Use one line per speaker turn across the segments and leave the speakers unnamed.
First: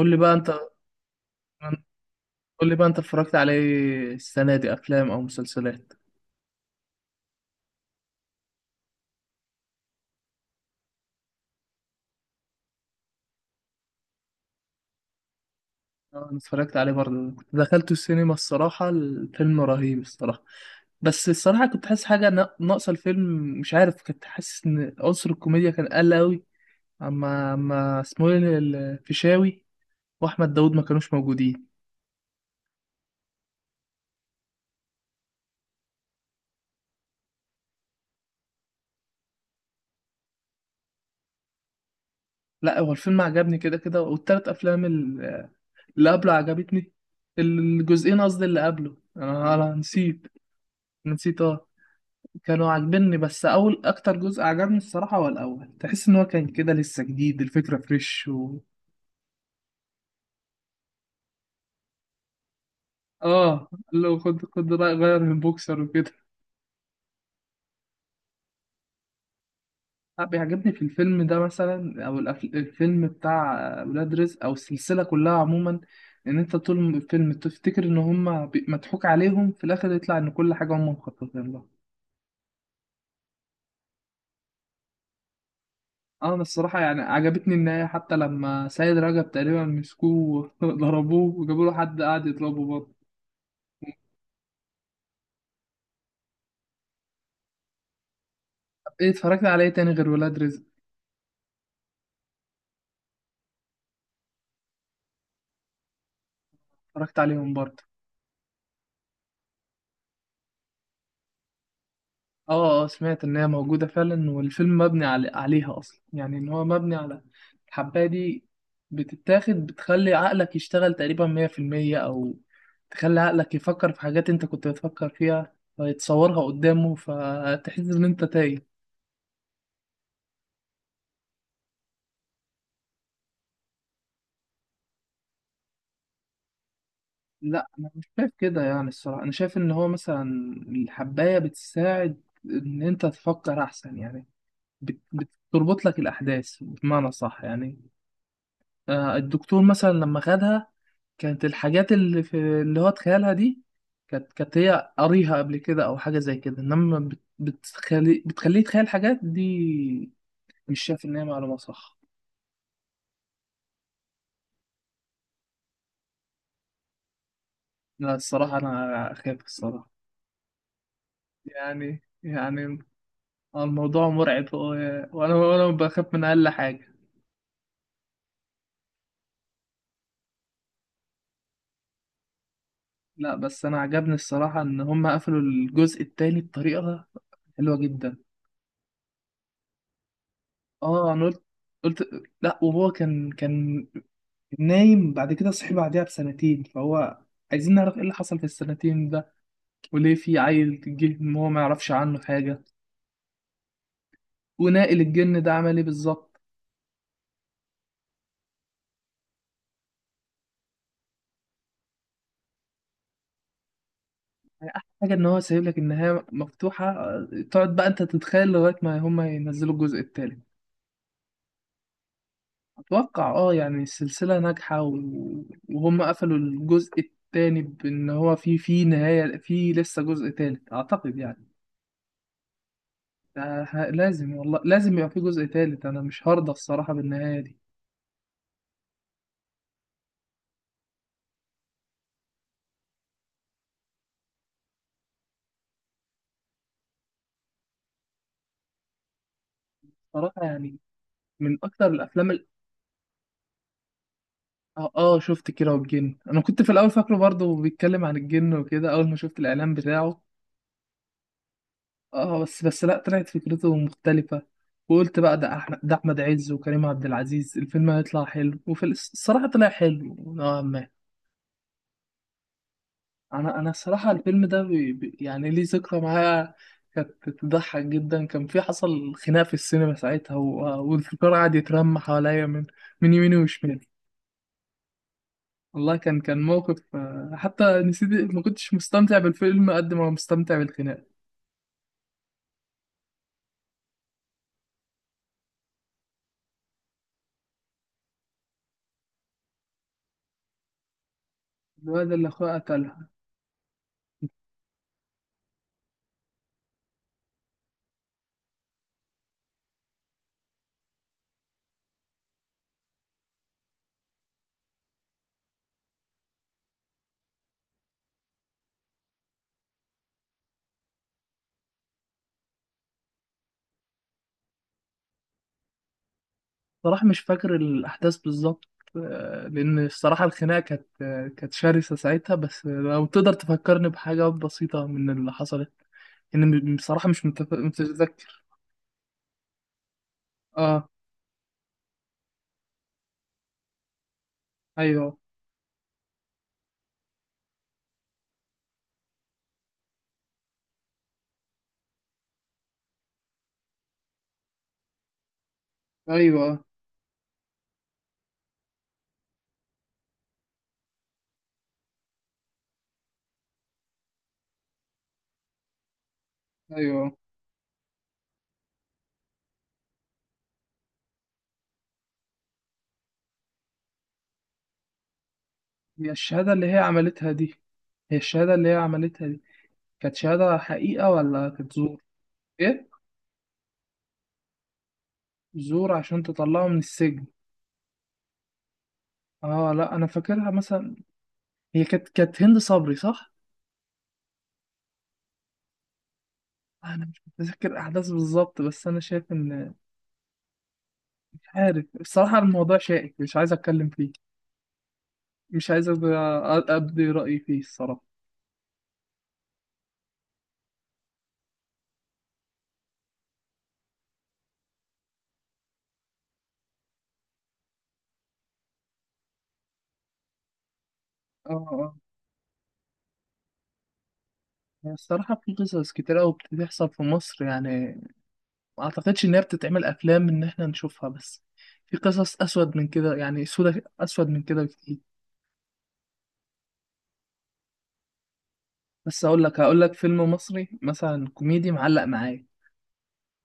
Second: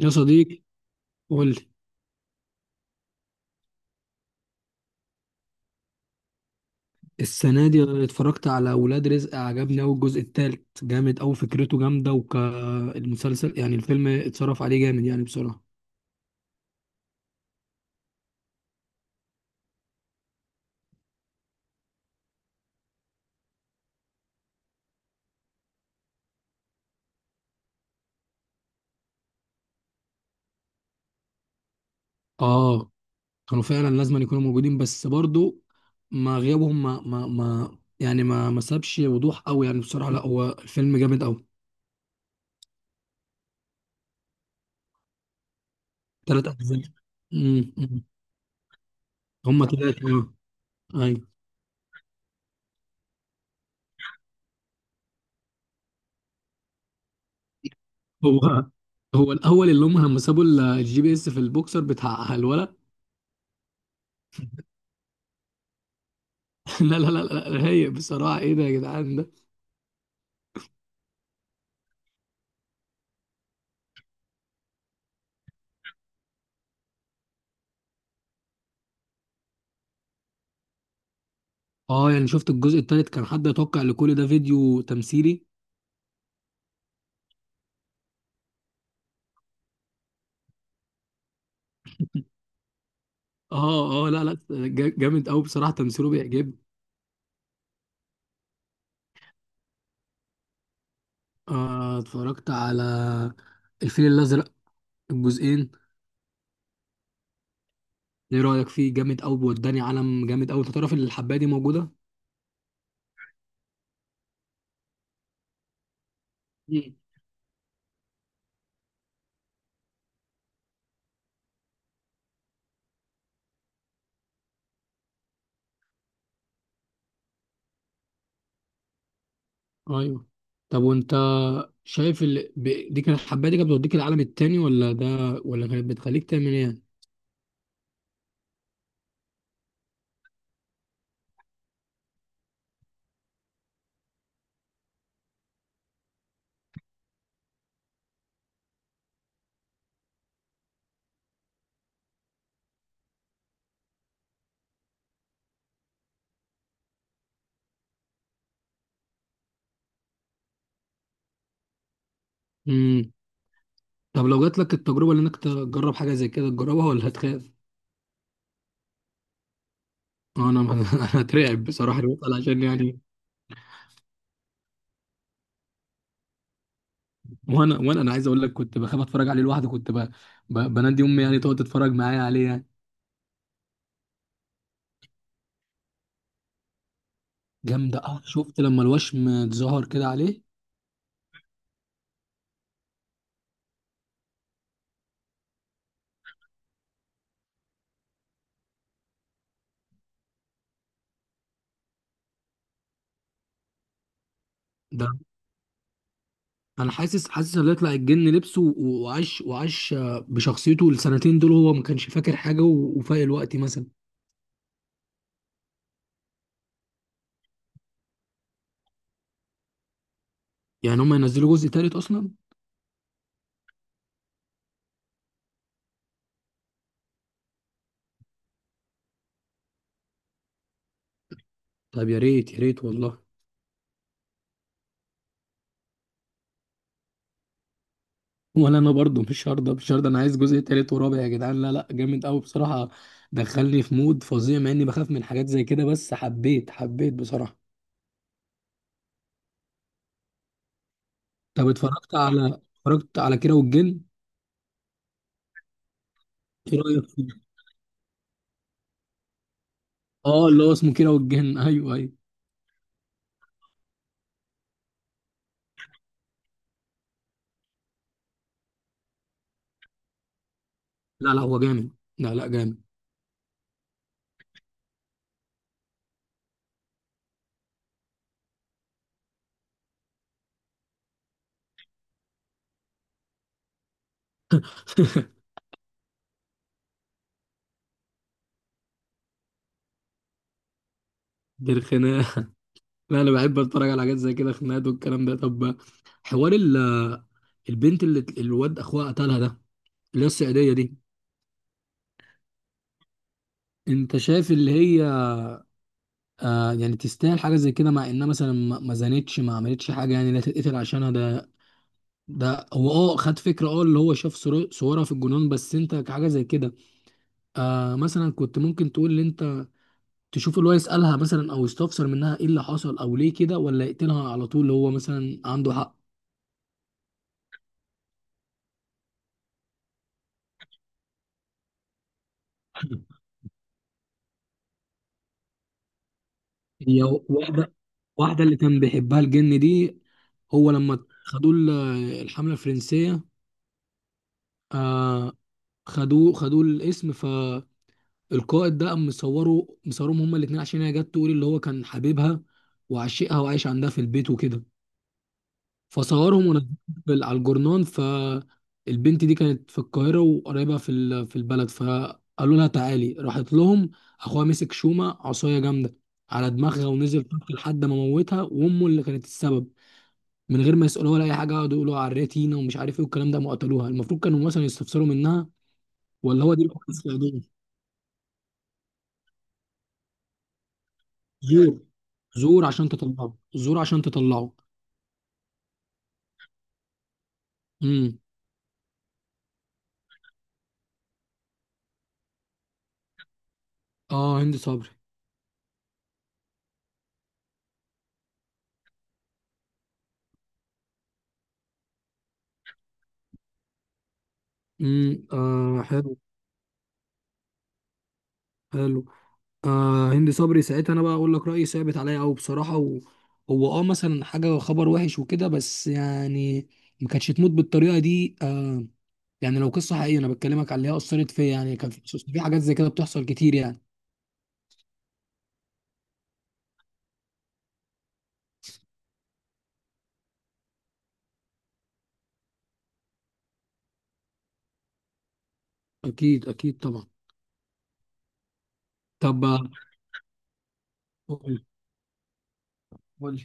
يا
لي بقى انت
صديقي، قول لي.
قول لي بقى انت اتفرجت عليه السنة دي افلام او مسلسلات؟
السنة دي اتفرجت على ولاد رزق، عجبني أوي. الجزء التالت جامد أوي، فكرته جامدة وكالمسلسل يعني. الفيلم اتصرف عليه جامد يعني بسرعة.
اه، انا اتفرجت عليه برضه، كنت دخلته السينما. الصراحة الفيلم رهيب الصراحة. بس الصراحة كنت حاسس حاجة ناقصة الفيلم. مش عارف، كنت حاسس ان عنصر الكوميديا كان قل قوي. اما اسمه ايه الفيشاوي واحمد داود ما كانوش موجودين.
آه، كانوا فعلا لازم أن يكونوا موجودين، بس برضو ما غيابهم ما سابش وضوح أوي يعني. بصراحة لا، هو الفيلم جامد أوي.
لا، هو الفيلم عجبني كده كده، والتلات افلام اللي قبله
تلات أجزاء.
عجبتني.
أمم، أمم.
الجزئين قصدي اللي قبله، انا
هما
أنا
تلاتة
نسيت.
آه.
أنا
أيوة.
نسيت، اه. كانوا عاجبني، بس اول اكتر جزء عجبني الصراحه هو الاول، تحس ان هو كان كده لسه جديد، الفكره فريش.
هو هو الأول اللي هم لما سابوا الجي بي إس في البوكسر بتاع الولد.
اه، لو خد رأي غير من بوكسر وكده.
لا، رايق بصراحة. ايه ده يا جدعان ده؟
لا، بيعجبني في الفيلم ده مثلا او الفيلم بتاع ولاد رزق او السلسله كلها عموما، ان انت طول الفيلم تفتكر ان هما مضحوك عليهم، في الاخر يطلع ان كل حاجه هما مخططين لها.
اه يعني، شفت الجزء التالت؟ كان حد يتوقع ان كل ده فيديو تمثيلي؟
اه، انا الصراحه يعني عجبتني النهايه، حتى لما سيد رجب تقريبا مسكوه وضربوه وجابوا له حد قاعد يضربه برضه.
اه اه، لا لا، جامد قوي بصراحة، تمثيله بيعجبني.
ايه اتفرجت على ايه تاني غير ولاد رزق؟
آه، اتفرجت على الفيل الأزرق، الجزئين.
اتفرجت عليهم برضه.
ايه رأيك فيه؟ جامد قوي، وداني عالم جامد قوي. انت تعرف ان الحباية دي موجودة؟
اه، اه، سمعت ان هي موجودة فعلا والفيلم مبني عليها اصلا، يعني ان هو
مم.
مبني على الحباية دي. بتتاخد بتخلي عقلك يشتغل تقريبا مية في المية، او تخلي عقلك يفكر في حاجات انت كنت بتفكر فيها فيتصورها قدامه، فتحس ان انت تايه.
ايوه. طب وانت شايف دي كانت الحباية دي كانت بتوديك العالم التاني، ولا ده ولا كانت بتخليك تعمل ايه؟ يعني؟
لا، انا مش شايف كده يعني. الصراحة انا شايف ان هو مثلا الحباية بتساعد ان انت تفكر احسن يعني، بتربط لك الاحداث بمعنى صح يعني. آه، الدكتور مثلا لما خدها، كانت الحاجات اللي هو اتخيلها دي، كانت هي قاريها قبل كده او حاجه زي كده، انما بتخليه يتخيل حاجات دي. مش شايف ان هي معلومه صح.
مم. طب لو جات لك التجربة، اللي انك تجرب حاجة زي كده، تجربها ولا هتخاف؟
لا، الصراحه انا اخاف، الصراحه
انا انا اترعب بصراحه
يعني
لما بسأل، عشان
يعني
يعني
الموضوع مرعب وانا بخاف من اقل حاجه.
وانا وانا انا عايز اقول لك، كنت بخاف اتفرج عليه لوحدي، كنت بنادي امي يعني تقعد تتفرج معايا عليه يعني.
لا، بس انا عجبني الصراحه ان هم قفلوا الجزء التاني بطريقه حلوه
جامده
جدا.
اه. شفت لما الوشم اتظهر كده عليه؟
اه، انا قلت لا، وهو كان نايم، بعد كده صحي بعدها بسنتين، فهو عايزين نعرف ايه اللي حصل في السنتين ده، وليه في عيل جه ما هو ما يعرفش عنه حاجة، وناقل
ده
الجن ده عمل ايه بالظبط.
انا حاسس ان يطلع الجن لبسه وعاش آه، بشخصيته السنتين دول، هو ما كانش فاكر حاجه و... وفايق الوقت مثلا.
يعني احلى حاجة ان هو سايب لك النهاية مفتوحة، آه، تقعد بقى انت تتخيل لغاية ما هما ينزلوا الجزء التالت.
يعني هم ينزلوا جزء تالت اصلا؟
اتوقع اه يعني السلسلة ناجحة، وهم قفلوا الجزء التاني بان هو في نهاية، في لسه جزء تالت اعتقد يعني.
طب يا ريت يا ريت والله.
ده لازم، والله لازم يبقى في جزء تالت، انا مش هرضى الصراحة بالنهاية دي.
ولا انا برضو مش هرضى، مش هرضى. انا عايز جزء تالت ورابع يا جدعان، لا لا جامد قوي بصراحه. دخلني في مود فظيع مع اني بخاف من حاجات زي كده، بس حبيت حبيت بصراحه.
صراحة يعني، من
طب
اكتر الافلام
اتفرجت على كيرة والجن؟
اه، آه، شفت كيرة والجن. انا كنت في
ايه
الاول
رايك
فاكره
فيه؟
برضه بيتكلم عن الجن وكده، اول ما شفت الاعلان بتاعه.
اه اللي هو اسمه كيرة والجن. ايوه ايوه،
اه، بس لا، طلعت فكرته مختلفة. وقلت بقى ده احمد عز وكريم عبد العزيز الفيلم هيطلع حلو، وفي الصراحة طلع حلو نوعا ما.
لا لا هو جامد، لا لا جامد.
انا الصراحة الفيلم ده يعني ليه ذكرى معايا. كانت تضحك جدا، كان في حصل خناق في السينما ساعتها. والفكرة قعد يترمى حواليا من يمين وشمال. والله كان موقف، آه، حتى نسيت. ما كنتش مستمتع بالفيلم قد ما مستمتع بالخناقة.
دي الخناقه. لا انا بحب اتفرج على حاجات زي كده، خناقات والكلام ده. طب، حوار البنت اللي الواد اخوها قتلها ده، اللي هي الصعيديه دي،
الواد اللي أخوه قتلها.
انت شايف اللي هي آه يعني، تستاهل حاجه زي كده؟ مع انها مثلا ما زنتش، ما عملتش حاجه يعني لا تتقتل عشانها. ده ده هو اه خد فكره، اه اللي هو شاف صورها في الجنون، بس انت كحاجه زي كده، آه مثلا كنت ممكن تقول ان انت تشوف اللي هو يسالها مثلا، او يستفسر منها ايه اللي حصل او ليه كده، ولا يقتلها على طول اللي هو مثلا عنده حق.
صراحة مش فاكر الأحداث بالظبط. آه، لأن الصراحة الخناقة كانت شرسة ساعتها، بس لو تقدر تفكرني بحاجة بسيطة من اللي حصلت. إن
هي
بصراحة مش
واحده
متذكر.
واحده اللي كان بيحبها الجن دي، هو
آه،
لما خدوه الحمله الفرنسيه،
أيوه،
آه. خدوه الاسم، ف القائد ده قام مصوره، مصورهم هما الاتنين، عشان هي جت تقول اللي هو كان حبيبها وعشقها وعايش عندها في البيت وكده، فصورهم
أيوه،
ونزلهم في على الجورنان. فالبنت دي كانت في القاهرة وقريبة في البلد، فقالوا لها تعالي، راحت لهم. اخوها مسك شومة، عصاية جامدة على دماغها
أيوه.
ونزل طق لحد ما موتها، وامه اللي كانت السبب. من غير ما يسألوها ولا اي حاجة، قعدوا يقولوا عريتينا ومش عارف ايه والكلام ده. ما قتلوها، المفروض كانوا مثلا يستفسروا منها.
هي
ولا
الشهادة
هو دي
اللي
اللي
هي
كانت
عملتها
بتساعدهم؟
دي هي الشهادة اللي هي عملتها دي كانت شهادة حقيقة ولا كانت
زور.
زور؟
زور
إيه؟
عشان تطلعه، زور عشان تطلعه.
زور عشان تطلعه من السجن.
امم.
اه، لا، انا فاكرها مثلا. هي كانت هند صبري، صح؟
اه هند صبري.
آه، انا مش متذكر احداث بالظبط، بس انا شايف ان، مش عارف الصراحه، الموضوع شائك، مش عايز اتكلم فيه.
امم،
مش
آه
عايز
حلو.
ابدي رايي فيه الصراحه.
حلو. آه هند صبري ساعتها، انا بقى اقول لك رايي ثابت عليا قوي بصراحه و... هو اه مثلا حاجه، خبر وحش وكده، بس يعني ما كانتش تموت بالطريقه دي آه. يعني لو قصه حقيقيه، انا بكلمك على اللي هي اثرت فيا
اه،
يعني. كان
اه،
في حاجات زي كده بتحصل كتير يعني.
يعني الصراحه في قصص كتير قوي بتحصل في مصر يعني. ما اعتقدش ان هي بتتعمل افلام ان احنا نشوفها، بس في قصص اسود من كده يعني اسود من كده كتير.
اكيد اكيد طبعا.
بس اقول
طب آه،
لك هقول لك فيلم مصري مثلا
قول.
كوميدي معلق معايا.
قول.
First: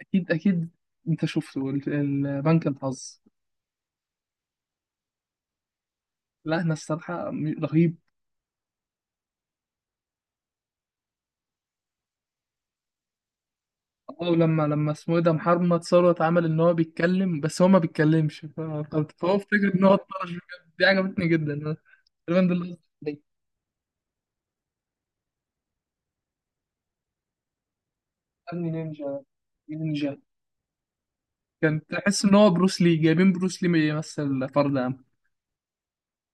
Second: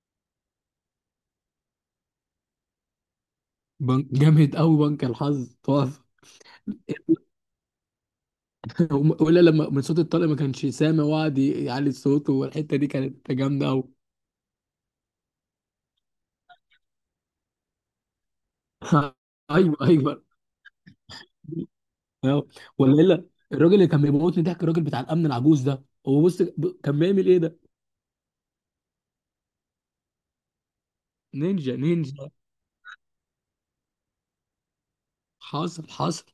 اكيد، اكيد. انت شفته البنك الحظ؟
بنك جامد قوي، بنك الحظ تقف.
لا، احنا الصراحة رهيب.
ولا لما من صوت الطلق ما كانش سامع وقعد يعلي صوته، والحته دي كانت جامده قوي.
اه، ولما اسمه ايه ده محمد ثروت عمل ان هو بيتكلم بس هو ما بيتكلمش، فهو افتكر
ايوه
ان هو
ايوه.
اتطرش بجد. دي عجبتني جدا انا. تقريبا
أيوة.
ده اللي قصدي
ولا
عليه.
الراجل اللي كان بيموتني ضحك، الراجل بتاع الامن العجوز ده، هو بص كان بيعمل ايه ده؟
ابني نينجا، نينجا.
نينجا
كان تحس
نينجا.
ان هو بروس لي، جايبين بروس لي يمثل فرد عام.
حاصل حاصل.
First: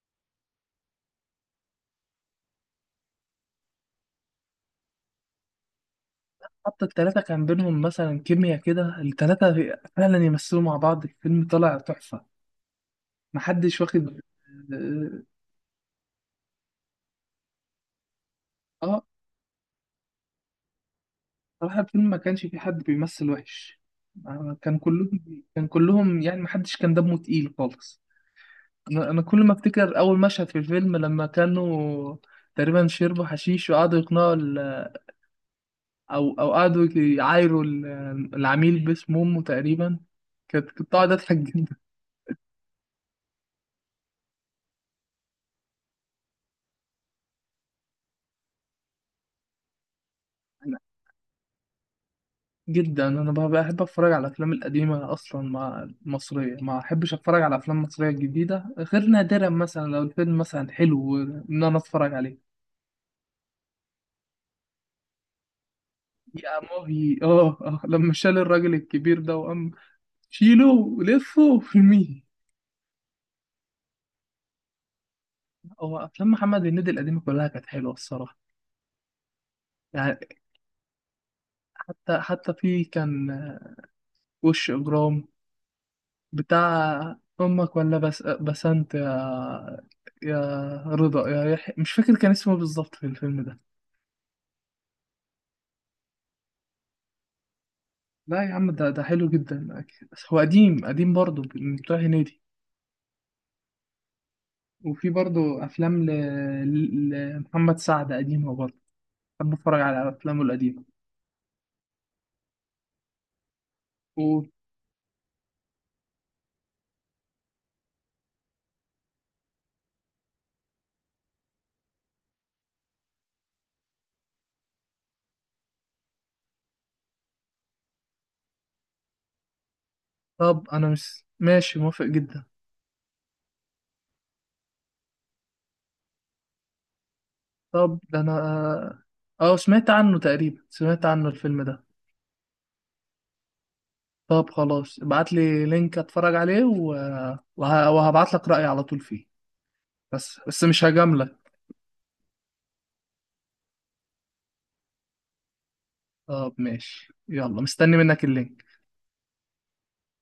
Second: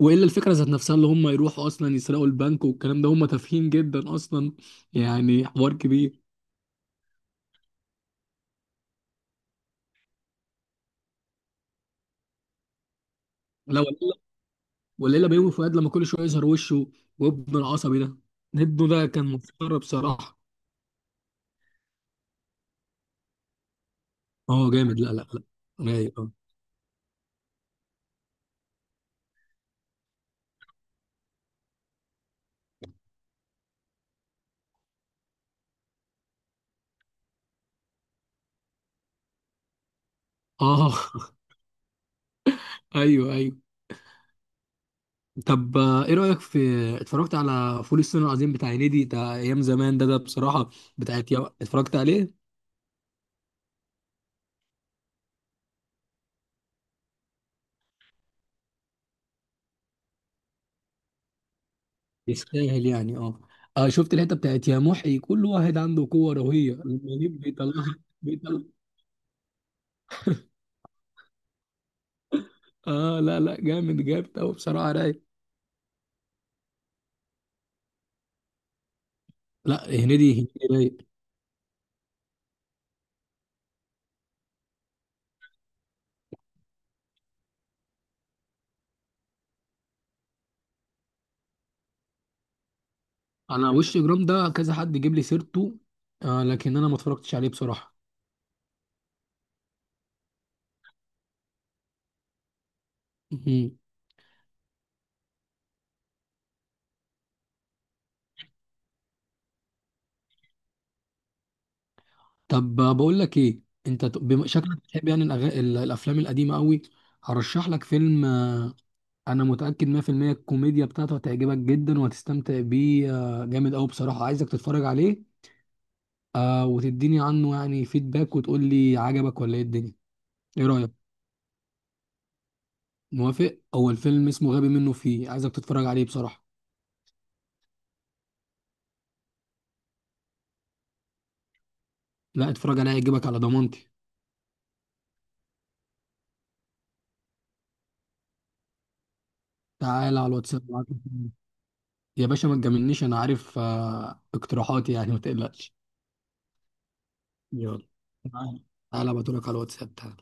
والا الفكره ذات نفسها، اللي هم يروحوا اصلا يسرقوا البنك والكلام ده، هم تافهين جدا اصلا يعني، حوار كبير.
حتى التلاتة كان بينهم مثلا كيميا كده، التلاتة فعلا يمثلوا مع بعض، الفيلم طلع تحفة. محدش
لا ولا
واخد.
إلا- ولا الا بيومي فؤاد لما كل شويه يظهر وشه وابنه العصبي ده. ابنه
اه،
ده كان مسخره بصراحه.
صراحة الفيلم ما كانش فيه حد بيمثل وحش. آه،
اه
كان
جامد،
كلهم،
لا لا.
كان كلهم
لا
يعني، ما حدش كان دمه تقيل خالص. أنا كل ما أفتكر أول مشهد في الفيلم، لما كانوا تقريبا شربوا حشيش، وقعدوا يقنعوا أو قعدوا يعايروا العميل باسم أمه تقريبا. كنت
اه.
قاعد أضحك جدا.
ايوه ايوه. طب آه، ايه رايك في اتفرجت على فول الصين العظيم بتاع هنيدي بتاع ايام زمان ده؟ ده بصراحه بتاعت يا... اتفرجت عليه؟
جدا، أنا بحب أتفرج على الأفلام القديمة أصلا. مع المصرية، ما أحبش أتفرج على أفلام مصرية جديدة غير نادرا مثلا لو الفيلم مثلا حلو إن أنا أتفرج عليه.
يستاهل يعني اه. آه، شفت الحته بتاعت يا محي؟ كل واحد عنده قوه
يا
رهيبه
ماهي،
المنيب
اه، اه،
بيطلعها،
لما شال
بيطلع.
الراجل الكبير ده وقام شيله لفه في المية.
اه لا لا، جامد، جامد قوي بصراحه رايق.
هو افلام محمد هنيدي القديمه كلها كانت حلوه الصراحه،
لا
يعني،
هنيدي، هنيدي رايق.
حتى في كان، آه، وش اجرام بتاع امك، ولا بسنت، يا يا رضا، يا يحيى، مش فاكر كان اسمه إيه بالظبط في الفيلم ده.
انا وش جرام ده كذا حد جيب لي سيرته، آه، لكن انا ما اتفرجتش عليه بصراحه.
لا يا عم، ده حلو جدا أكيد. بس هو قديم قديم برضه من بتوع هنيدي. وفي برضه افلام ل- لمحمد سعد قديمه برضه. بحب اتفرج على افلامه القديمه.
طب بقول لك ايه، انت
قول.
شكلك بتحب يعني الافلام القديمه قوي. هرشح لك فيلم آه، انا متاكد 100% الكوميديا بتاعته هتعجبك جدا وهتستمتع بيه. آه، جامد قوي بصراحه، عايزك تتفرج عليه. آه، وتديني عنه يعني فيدباك وتقول لي عجبك ولا ايه الدنيا. ايه
طب انا
رايك؟
مش ماشي موافق جدا.
موافق. هو الفيلم اسمه غبي منه فيه، عايزك تتفرج عليه بصراحه.
طب ده انا، اه، سمعت عنه الفيلم ده.
لا اتفرج عليه، هيعجبك على ضمانتي.
طب خلاص ابعت لي لينك اتفرج عليه، وهبعت لك رأيي على طول فيه.
تعالى على
بس
الواتساب
بس مش
ابعت لك.
هجاملك.
يا باشا ما تجاملنيش، انا عارف آه، اقتراحاتي يعني، ما تقلقش.
طب ماشي، يلا،
يلا،
مستني منك
تعالى
اللينك.
تعالى، بقولك على الواتساب، تعالى.